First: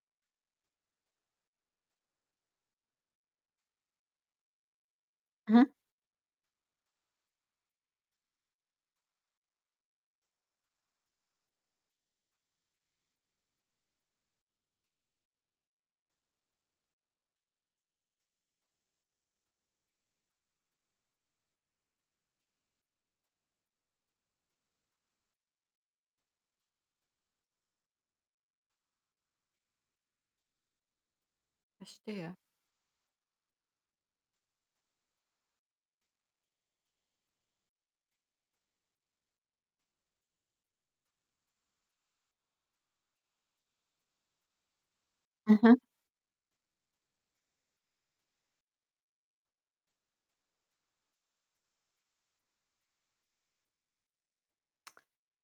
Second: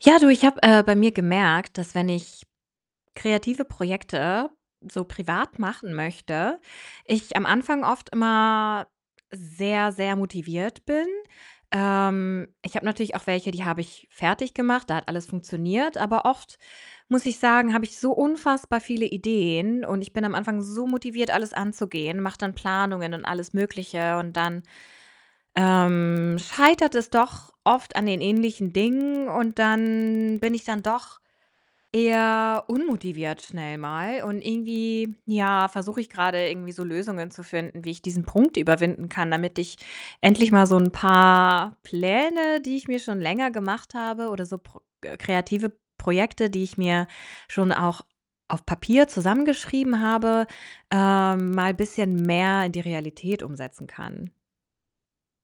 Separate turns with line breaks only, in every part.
Ja du, ich habe, äh, bei mir gemerkt, dass wenn ich kreative Projekte so privat
Mhm.
machen möchte, ich am Anfang oft immer sehr, sehr motiviert bin. Ähm, ich habe natürlich auch welche, die habe ich fertig gemacht, da hat alles funktioniert, aber oft muss ich sagen, habe ich so unfassbar viele Ideen und ich bin am Anfang so motiviert, alles anzugehen, mache dann Planungen und alles Mögliche und dann, ähm, scheitert es doch oft an den ähnlichen Dingen, und dann bin ich dann doch
Verstehe.
eher unmotiviert schnell mal und irgendwie, ja, versuche ich grade irgendwie so Lösungen zu finden, wie ich diesen Punkt überwinden kann, damit ich endlich mal so 'n paar Pläne, die ich mir schon länger gemacht habe oder so Pro äh, kreative
Mhm.
Projekte, die ich mir schon auch auf Papier zusammengeschrieben habe, ähm, mal bisschen mehr in die Realität umsetzen kann.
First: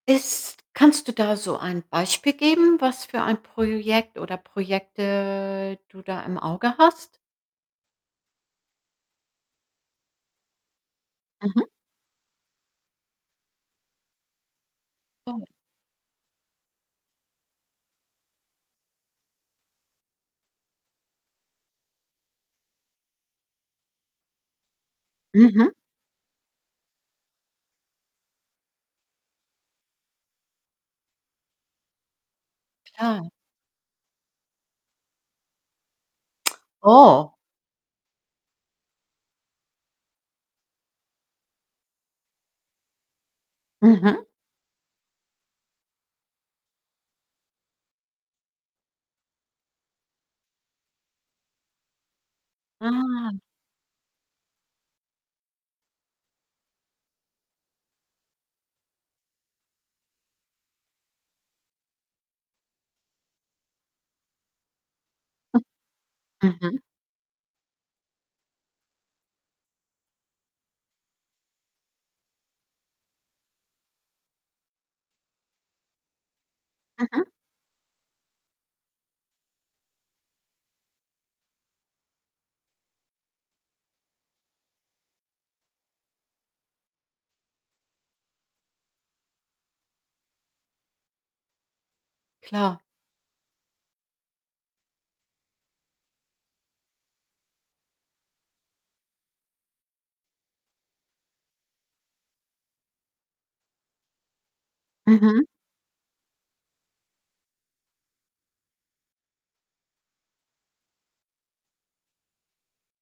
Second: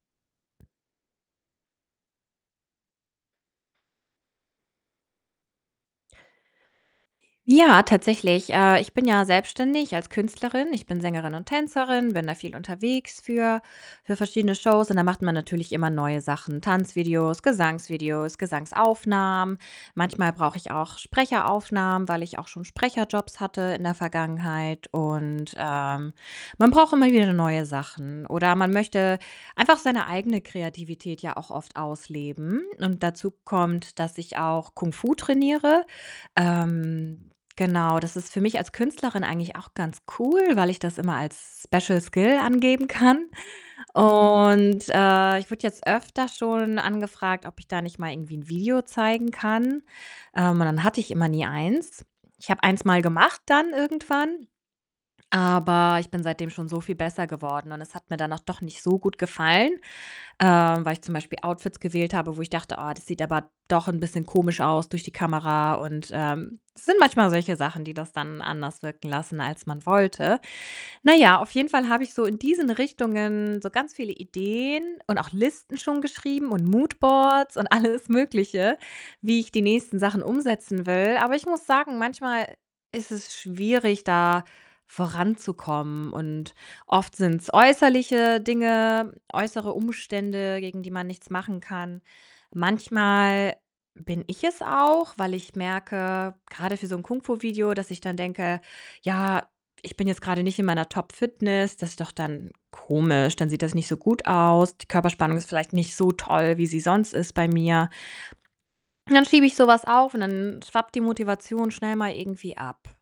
Ist kannst du da so ein Beispiel geben, was für ein Projekt oder Projekte du da im Auge hast?
Ja, tatsächlich. Äh, ich bin ja selbstständig als Künstlerin. Ich bin Sängerin und
Mhm.
Tänzerin, bin da viel unterwegs für für verschiedene Shows, und da macht man
[unintelligible]
natürlich immer neue Sachen: Tanzvideos, Gesangsvideos, Gesangsaufnahmen. Manchmal brauche ich auch Sprecheraufnahmen, weil ich auch schon Sprecherjobs hatte in der Vergangenheit und,
Mhm.
ähm, man braucht immer wieder ne neue Sachen, oder man möchte einfach seine eigene Kreativität ja auch oft ausleben und
Klar.
dazu kommt, dass ich auch Kung Fu trainiere. Ähm,
Oh.
genau, das ist für mich als Künstlerin eigentlich auch ganz cool, weil ich das immer als Special Skill angeben kann
Mhm.
und, äh, ich wurde jetzt öfter schon angefragt, ob ich da nicht mal irgendwie 'n Video zeigen kann. Ähm, und dann hatte ich immer nie eins Ich habe 1 mal
Ah.
gemacht dann irgendwann, aber ich bin seitdem schon so viel besser geworden und es hat mir dann auch doch nicht so gut gefallen, ähm, weil ich zum Beispiel Outfits gewählt habe, wo ich dachte: „Oh, das sieht aber doch 'n bisschen komisch aus durch die Kamera.“ Und, ähm,
Mhm.
es sind manchmal solche Sachen, die das dann anders wirken lassen, als man wollte. Na ja, auf jeden Fall habe ich so in diesen Richtungen so ganz viele Ideen und auch Listen schon geschrieben und
Mhm.
Moodboards und alles Mögliche, wie ich die nächsten Sachen umsetzen will, aber ich muss sagen, manchmal ist es schwierig, da voranzukommen und oft sind's äußerliche Dinge, äußere Umstände, gegen die man nichts machen kann.
Klar.
Manchmal bin ich es auch, weil ich merke grade für so 'n Kung Fu-Video, dass ich dann denke: „Ja, ich bin jetzt grade nicht in meiner Top-Fitness. Das ist doch dann komisch, dann sieht das nicht so gut aus. Die Körperspannung
Mhm.
ist vielleicht nicht so toll, wie sie sonst ist bei mir." Dann schiebe ich so was auf, und dann schwappt die Motivation schnell mal irgendwie ab.